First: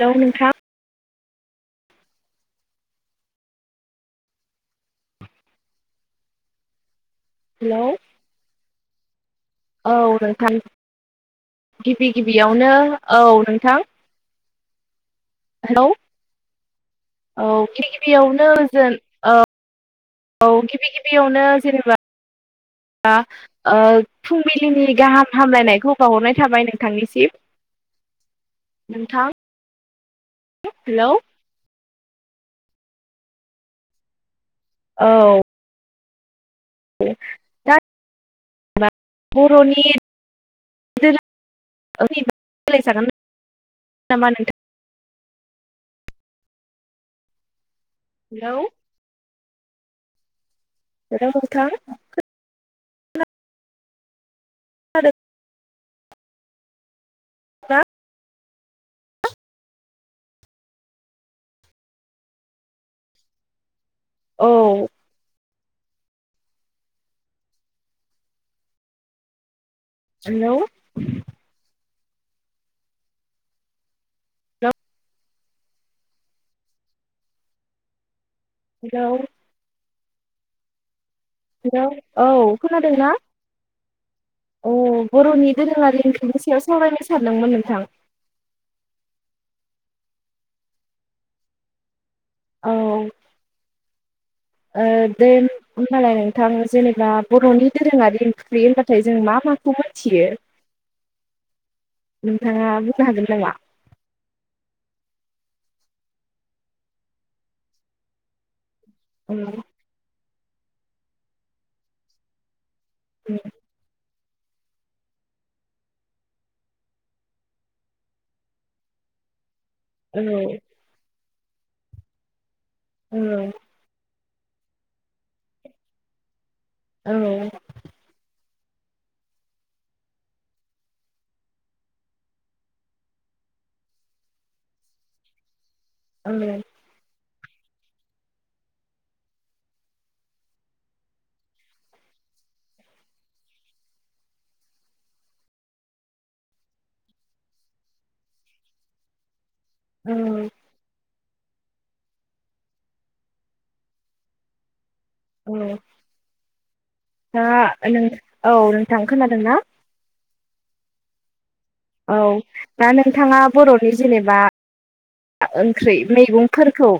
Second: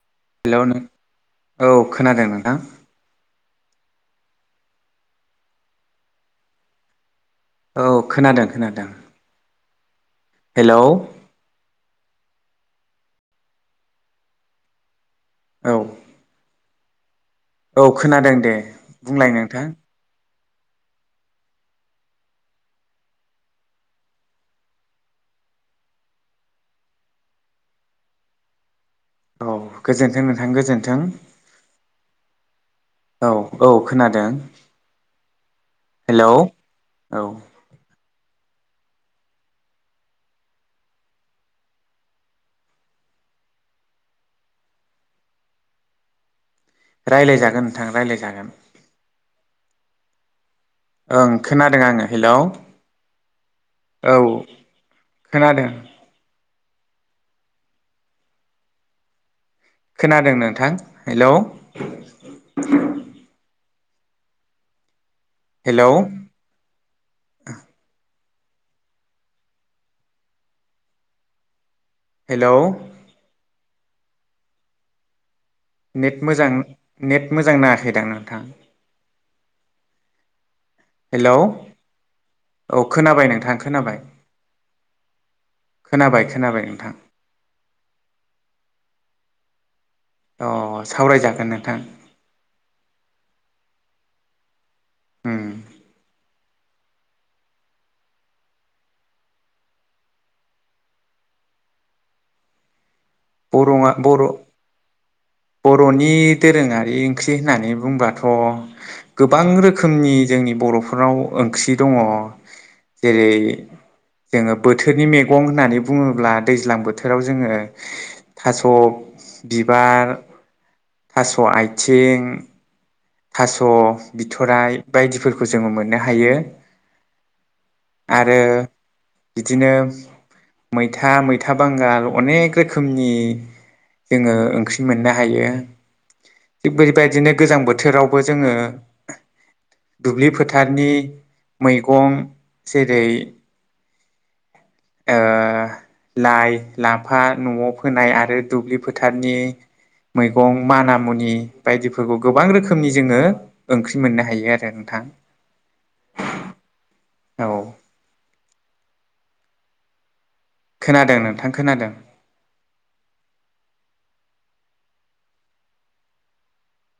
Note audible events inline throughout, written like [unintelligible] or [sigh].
Hello नोंथां औ खोनादों नोंथां हेलौ औ खोनादों खोनादों औ नोंथां हेलौ गिबि गिबियावनो औ नोंथां औ हेलौ औ गि खोनादों गिबियावनो दे जेन बुंलाय ओ नोंथां औ गिबि गिबियावनो जेनेबा ओ फुंबिलिनि गाहाम हामलायनायखौ बावहरनाय थाबाय नोंथांनिसिम नोंथां औ गोजोन्थों नोंथां गोजोन्थों हेलौ औ औ खोनादों औ हेलौ औ [unintelligible] रायलाय जागोन नोंथां रायलाय हेलौ जागोन ओं हेलौ नोंथां खोनादों आङो हेलौ। औ। खोनादों। मा? खोनादों नोंथां हेलौ? औ। हेल'। हेल'। हेल'। नेट मोजां नेट मोजां नाङाखैदां नोंथां। हेलौ। हेलौ हेल' औ खोनादों ना खोनाबाय नोंथां खोनाबाय औ बर'नि दोरोङारि खोनाबाय ओंख्रिनि खोनाबाय सायाव नोंथां सावरायनो सानदोंमोन नोंथां। अ सावरायजागोन नोंथां। औ। ओ दे उम ओमबालाय नों नोंथां जेनेबा बर'नि दोरोङारि ओंख्रि होनबाथाय जों मा माखौ मोनथियो नोंथाङा हागोन नामा? बर'आ बर' बर'नि दोरोङारि ओंख्रि होननानै बुंबाथ' औ गोबां रोखोमनि जोंनि बर'फोराव ओंख्रि दङ जेरै जोङो बोथोरनि मैगं होननानै बुङोब्ला दैज्लां बोथोराव जोङो थास' बिबार औ थास' आथिं औ थास' बिथराइ बायदिफोरखौ जोङो मोननो हायो औ आरो बिदिनो मैथा मैथा बांगाल अनेक रोखोमनि जोङो ओंख्रि मोननो हायो औ [inaudible] [inaudible] गोजां बोथोर बोथोरावबो जोङो दुब्लि फोथारनि मैगं जेरै लाइ लाफा न'आव फोनाय आरो दुब्लि फोथारनि औ मैगं मानामुनि बायदिफोरखौ गोबां रोखोम रोखोमनि जोङो ओंख्रि मोननो हायो आरो नोंथां औ दा औ नोंथाङा औ नोंथां खोनादों ना खोनादों नोंथां खोनादों औ दा नोंथाङा बर'नि जेनेबा ओंख्रि मैगंफोरखौ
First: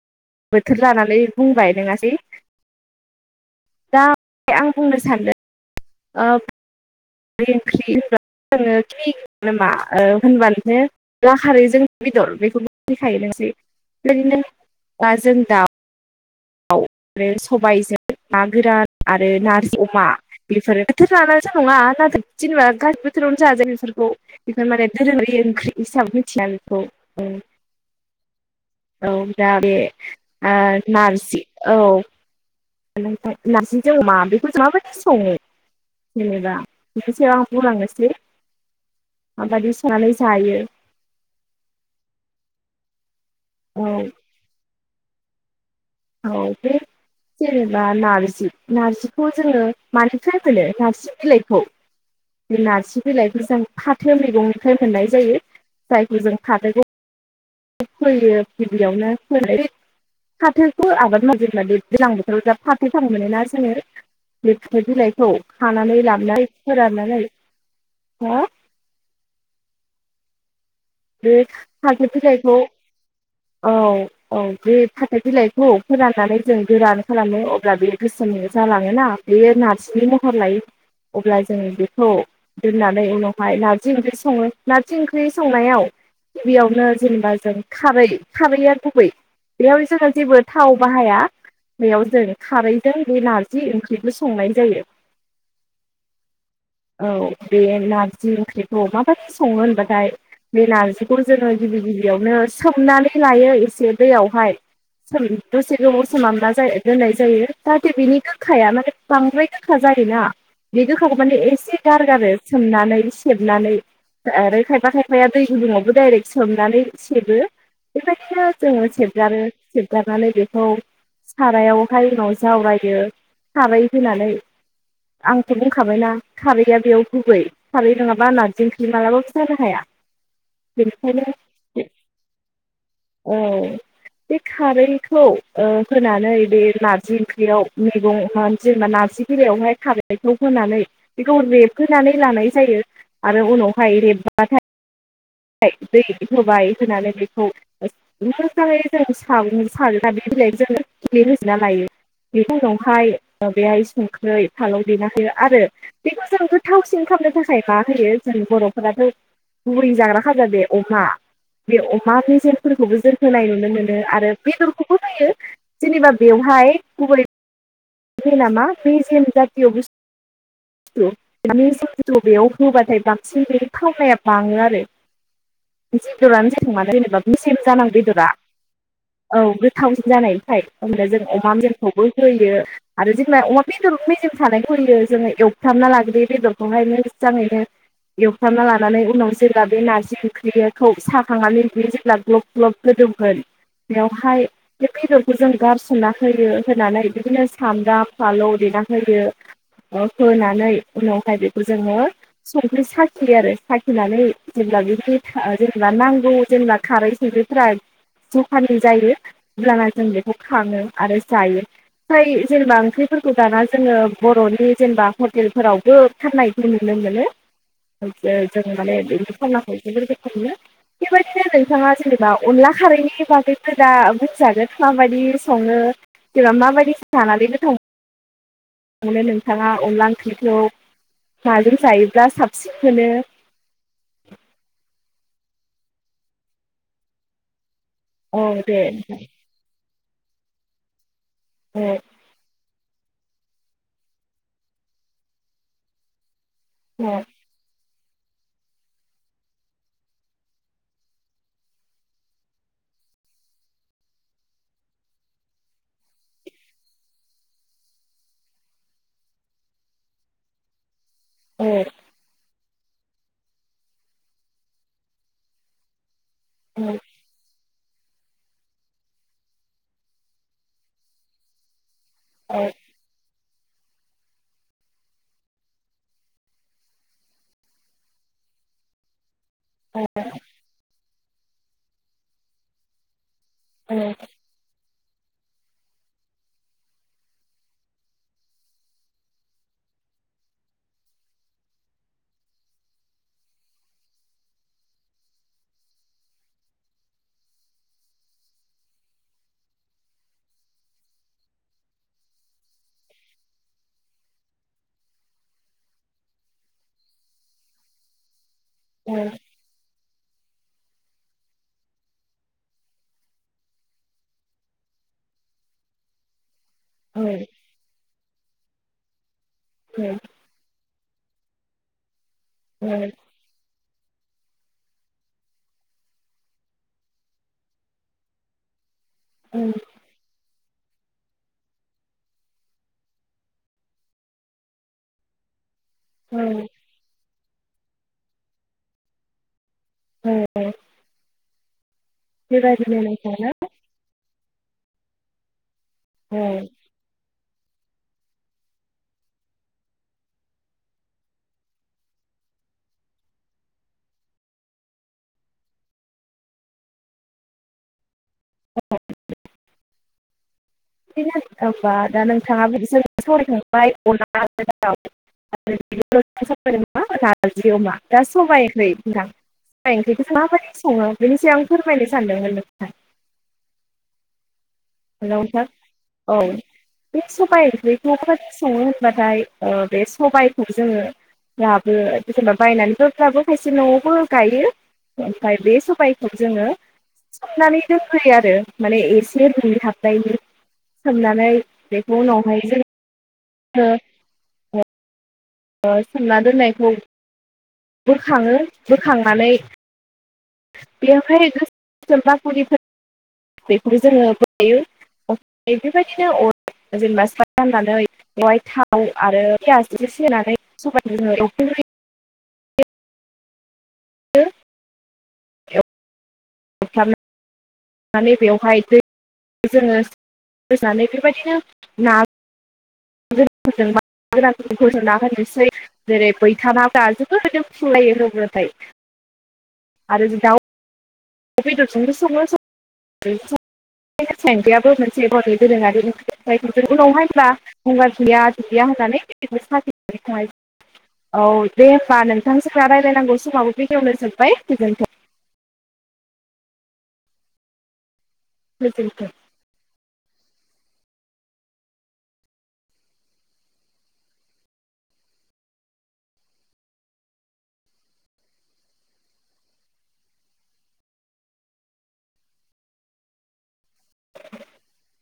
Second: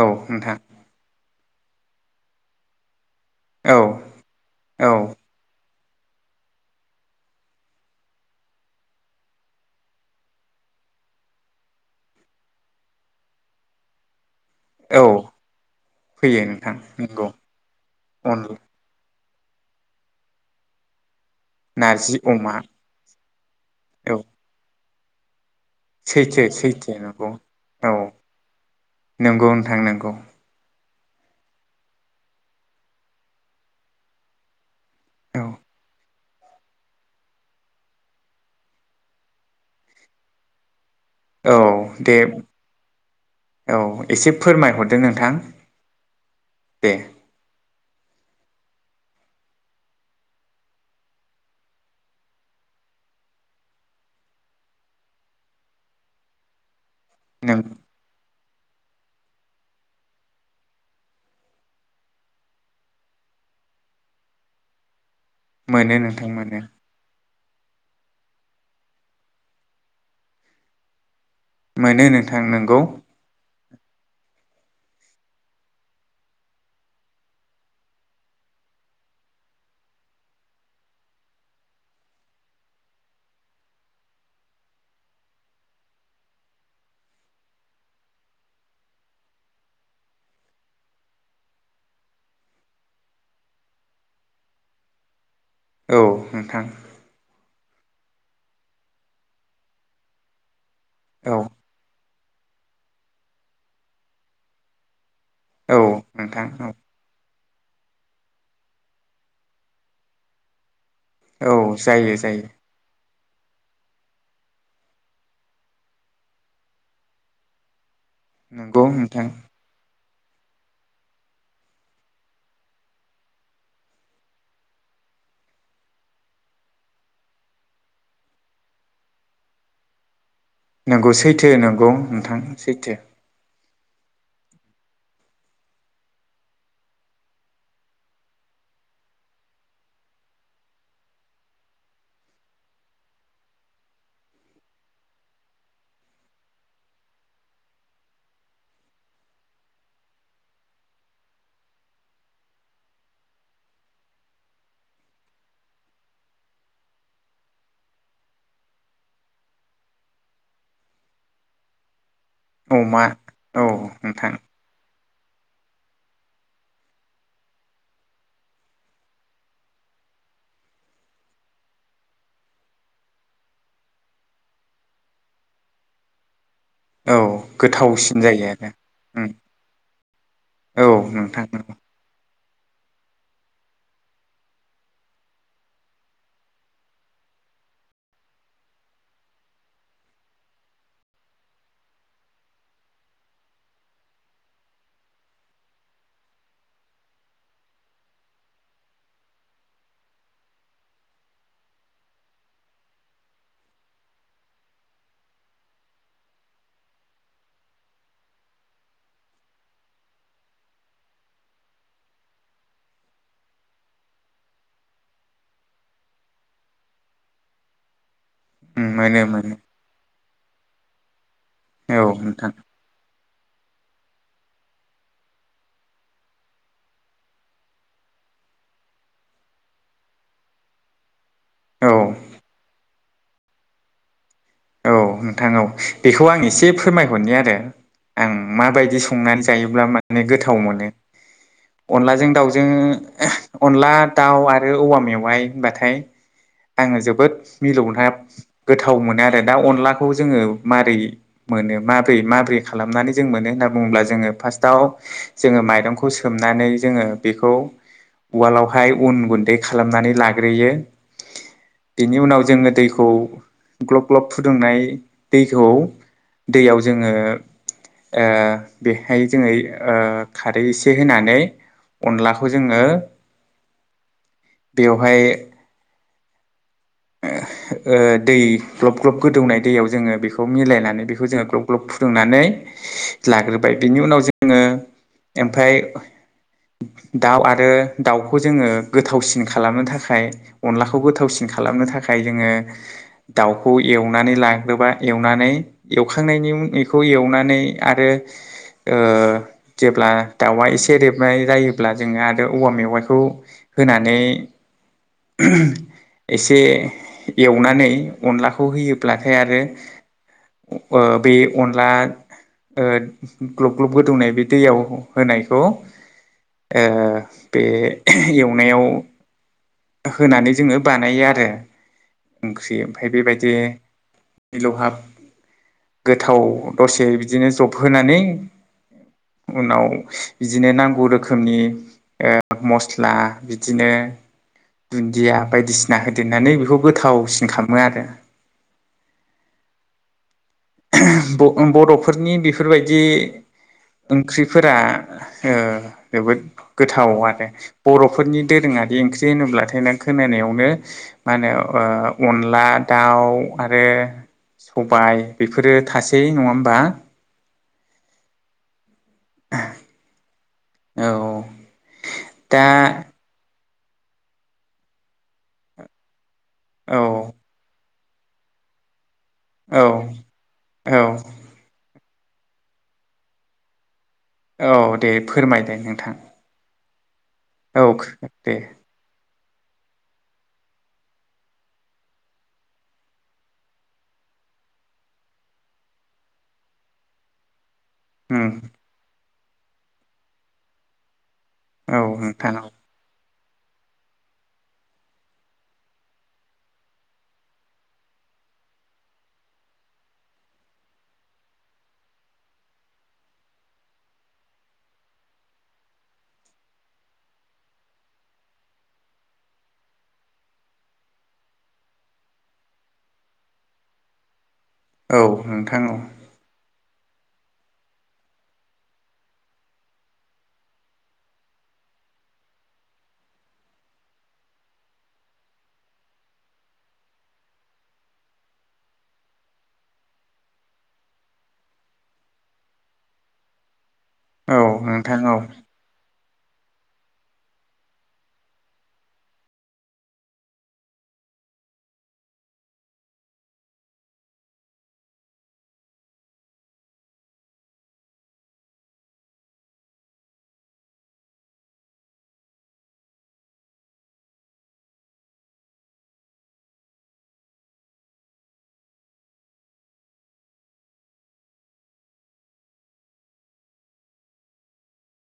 औ नोंथां बोथोर लानानै बुंबाय लेङासै। औ दा आं औ बुंनो सानदों ओ बे ओंख्रि होनबानो खि नामा होनबानो अनला खारैजों बेदर बेफोरबो होखायो मोनसे [inaudible] औ अनलाजों फैयो नोंथां दाउ नंगौ आरो सबायजों अन ना गोरान आरो नार्जि अमा बेफोरो [inaudible] नङा नारजि अमा जेनेबा गासिबो बोथोरावनो जाजायो बेफोरखौ औ माने [inaudible] ओंख्रि हिसाबै मिथियो सैथो आं बेखौ सैथो नंगौ औ औ नंगौ दा बे नोंथां नंगौ आ नार्ज जि औ। नाराजिजों अमा [inaudible] संङो? औ जेनेबा बेनि सायाव आं बुंलांनोसै माबायदि सोनानै जायो। औ दे। औ एसे फोरमायहर। दो नोंथां। औ दे। बा नार्जि नार्जिखौ जोङो मानिफ्राय मोनो नारजि बिलाइखौ बे नारजि बिलाइखौ जों फाथो मैगंनिफ्राय मोननाय जायो जायखौ जों फाथोखौ नों फोयो गिबियावनो फ फाथोखौ आबाद मावबा दैज्लां बोथोराव जा फाथो फां मोनोना जोङो बे फाथो बिलाइखौ औ मोनो खानानै नोंथां लाबनानै मोनो फोराननानै हा? बे मोनो फाथो नोंथां बिलाइखौ नोंगौ औ औ बे फाथो बिलाइखौ फोराननानै जों गोरान खालामो अब्ला बे गोसोम जालाङोना बेयो नारजिनि महर लायो अब्ला जों बेखौ दोननानै उनावहाय नारजि ओंख्रि सङो नारजि ओंख्रि संनायाव गिबियावनो जेनेबा जों खारै खारैआ गुबै बेयाव जोङो जेबो थाव बाहाया बेयाव जों खारैजों बे नारजि ओंख्रिबो संनाय जायो। औ नोंथां। औ बे नारजि ओंख्रिखौ माबायदि सङो होनबाथाय? बे नारजिखौ औ जोङो गिबि गिबि बेयावनो सोमनानै लायो एसे दैयावहाय सोम दसे औ गोबाव नोंथां सोमामना औ दोननाय जायो। जाहाथे बिनि गोखाया माने बांद्राय गोखा जायोना बे गोखाखौ माने एसे औ जायो गारगारो जायो सोमनानै सेबनानै आरो खायफा खाय फाया दै गुदुङावबो डाइरेक्ट सोमनानै सेबो बेबाय दिनो जोङो नंगौ नोंथां सेबगारो सेब लानानै बेखौ सारायावहाय उनाव जावरायदो खारै होनानै आंथ' बुंखाबायना खारैया बेयाव गुबै खारै नङाबा नारजि ओंख्रि मालाबाबो जानो हाया। नंगौ बेनिखायनो सैथो नंगौ नोंथां सैथो। औ बे खारैखौ ओ होनानै बे नार्जि ओंख्रियाव मैगं जेनेबा नार्जि बिलायावहाय खारैखौ होनानै बेखौ रेबहोनानै लानाय जायो आरो उनावहाय रेबबाथाय थाय दै होबाय होनानै बेखौ मोजाङै जों सागं सारना बे बिलाइ जों थुलि होजना लायो बे उनावहाय बेहाय संख्रि फालौ देना होयो आरो बेखौ जों गोथावसिन खालामनो थाखाय मा होयो जों बर'फोराथ' गुबै जाग्रा [unintelligible] अमा बे अमा फोरखौबो अमा जों होनाय औ नुनो मोनो नोंथां आरो बेदरखौ होयो जेनेबा बेवहाय गुबै बिनामा मेजेम जाथिय बुस थु बिनि जिहेथु बेयाव होबाथाय बांसिन बेनि थावनाया बाङो आरो जिथुरानो ज या मानो औ जेनेबा मेजेम जानांगो गोथावसिन बेदरा जायो आरो उम औ गोथावसिन जानायनिखाय औ ओमब्ला जों नोंथां अमा मेजेमखौबो होयो। आरो जोंना अमा बेदर मेजेम थानायानायखौैयो जोङो एवथाबना लाग्रदयो बेदरखौहाय मोजाङैनो एवथाबना लानानै उनाव जेब्ला बे नार्जि ओंख्रिखौ साखांनानै ओंयो जेब्ला ग्लब-ग्लब होदोंमोन बेवहाय बे बेदरखौ जों गारसनना होयो होनानै बिदिनो सामब्राम फालौ देना होयो। होनानै उनावहाय बेखौ जोङो संख्रि साखियो आरो साखिनानै जेब्ला बेनि जेनेबा नांगौ जेनेबा खारै संख्रिफोरा जखानि जायो अब्लाना जों बेखौ खाङो आरो जायो फ्राय जेनेबा ओंख्रिफोरखौ दाना जोङो बर'नि जेनेबा हटेलफोरावबो खारनायखौ नुनो मोनो। जों उम माने मोनो [unintelligible] मोनो फलाखौ [unintelligible] बेबा दिनो नोंथाङा औ जेनेबा नोंथां अनला खारैनि बाग ऐबो दा बुंजागोन माबायदि सङो जेनबा माबायदि जानानै गोथाव‌ मोनो नोंथाङा अनलाां ओंख्रिखौ माजों औ जायोब्ला साबसिन मोनो। औ नोंथां औ बेखौ आं एसे फोरमायहरनि आरो। आं औ दे माबायदि संनानै जायोब्ला म ने गोथाव मोनो। औ अनलाजों दाउ जों अनला दाउ आरो औवा मेवाइ होनबाथाय आङो औ जोबोद मिलौनहाब गोथाव मोनो आरो दा अनलाखौ जोङो माबोरै मोनो माब्रै-माब्रै खालामनानै जों मोनो होनना बुङोब्ला जोङो फार्स्टआव जोङो माइरंखौ सोमनानै जोङो बेखौ उवालावहाय उन गुन्दै खालामनानै लाग्रोयो। औ बेनि उनाव जोङो दैखौ ग्लब ग्लब फुदुंनाय दैखौ औ दैयाव जोङो ओ बेहाय जोङो ओ खारै एसे होनानै अनलाखौ औ जोङो बेवहाय ओ दै ग्लब ग्लब गोदौनाय दैयाव जोङो बेखौ मिलायनानै बे बेखौ जोङो ग्लब ग्लब फुदुंनानै लाग्रोबाय बिनि उनाव जोङो ओमफाय दाउ आरो दाउखौ जोङो गोथावसिन खालामनो थाखाय अनलाखौ गोथावसिन खालाम खालामनो थाखाय जोङो दाउखौ एवनानै लाग्रोबा एवनानै एवखांनायनि बेखौ एवनानै आरो ओ जेब्ला दाउआ एसे रेबनाय जायोब्ला जोङो आरो औवा मेवाइखौ होनानै एसे एवनानै अनलाखौ खौ होयोब्लाथाय आरो बे अनला ओ ग्लब ग्लब गोदौनाय बे दैयाव होनायखौ ओ औ बे एवनायाव होनानै जोङो [unintelligible] आरो ओंख्रि औ ओमफाय बेबायदि मिलौहाब गोथाव दसे बिदिनो जब होनानै उनाव बिदिनो नांगौ रोखोमनि ओ मस्ला बिदिनो दुन्दिया बायदिसि ना औ होदेरनानै बेखौ गोथाव खामो आरो ओम ब' बड'फ फोरनि बेबायदिनो बेफोरबायदि नोंथांना ओंख्रिफोरा ओ औ जोबोद गोथाव आरो बर'फोरनि दोरोङारि ओंख्रि होनोब्लाथाय नों खोनानायावनो मा होनो ओ अनला दाउ आरो सबाय बेफोरो थासै नङा होमबा औ बा दा नोंथाङा बिसोर साव [unintelligible] ओमफाय [unintelligible] [unintelligible] औ नारजि अमा दा सबायखै औ [unintelligible] ओंख्रिखौ माबायदि औ सङो बेनि सायाव आं फोरमायनोसै सानदोंमोन नोंथां औ दे फोरमायदो नोंथां। औ बे सबाय औ ओंख्रिखौ दे [unintelligible] सङो होनबाथाय ओ बे सबायखौ जोङो दाबो जेनेबा बायनानैफोरफ्राबो खायसे न'आवबो गायो, ओमफाय बे सबायखौ जोङो सोमनानै [unintelligible] उम आरो माने एसे [unintelligible] [unintelligible] सोमना नै औ बेखौ नोंथां उनावहाय औ जों ओ [unintelligible] ओ सोमना दोननायखौ [inaudible] बोखाङो बोखांनानै बेवहाय गोससोम बाखलि बेखौ जोङो [unintelligible] बेबायदिनो [unintelligible] जेनेबा सा राननानै बेवहाय थाव आरो पियास एसे सोनानै सबायखौ जोङो [unintelligible] [unintelligible] [unintelligible] औ नोंथां औ फ्राम नानै बेवहाय दै [inaudible] जोङो [unintelligible] बेबायदिनो ना [unintelligible] जेरै [unintelligible] आरो दाव बेदरजोंबो सङो सं [unintelligible] बे औ सान्द्रियाबो नोंथां मोनसे औ बर'नि दोरोङारि [unintelligible] [unintelligible] उनावहाय होनब्ला गंगार गैया [unintelligible] होननानै [unintelligible] औ दे होनबा नोंथां जोंना रायलायनांगौ समाबो बेखिनिआवनो जोबबाय गोजोनथों। गोजोन्थों। [inaudible]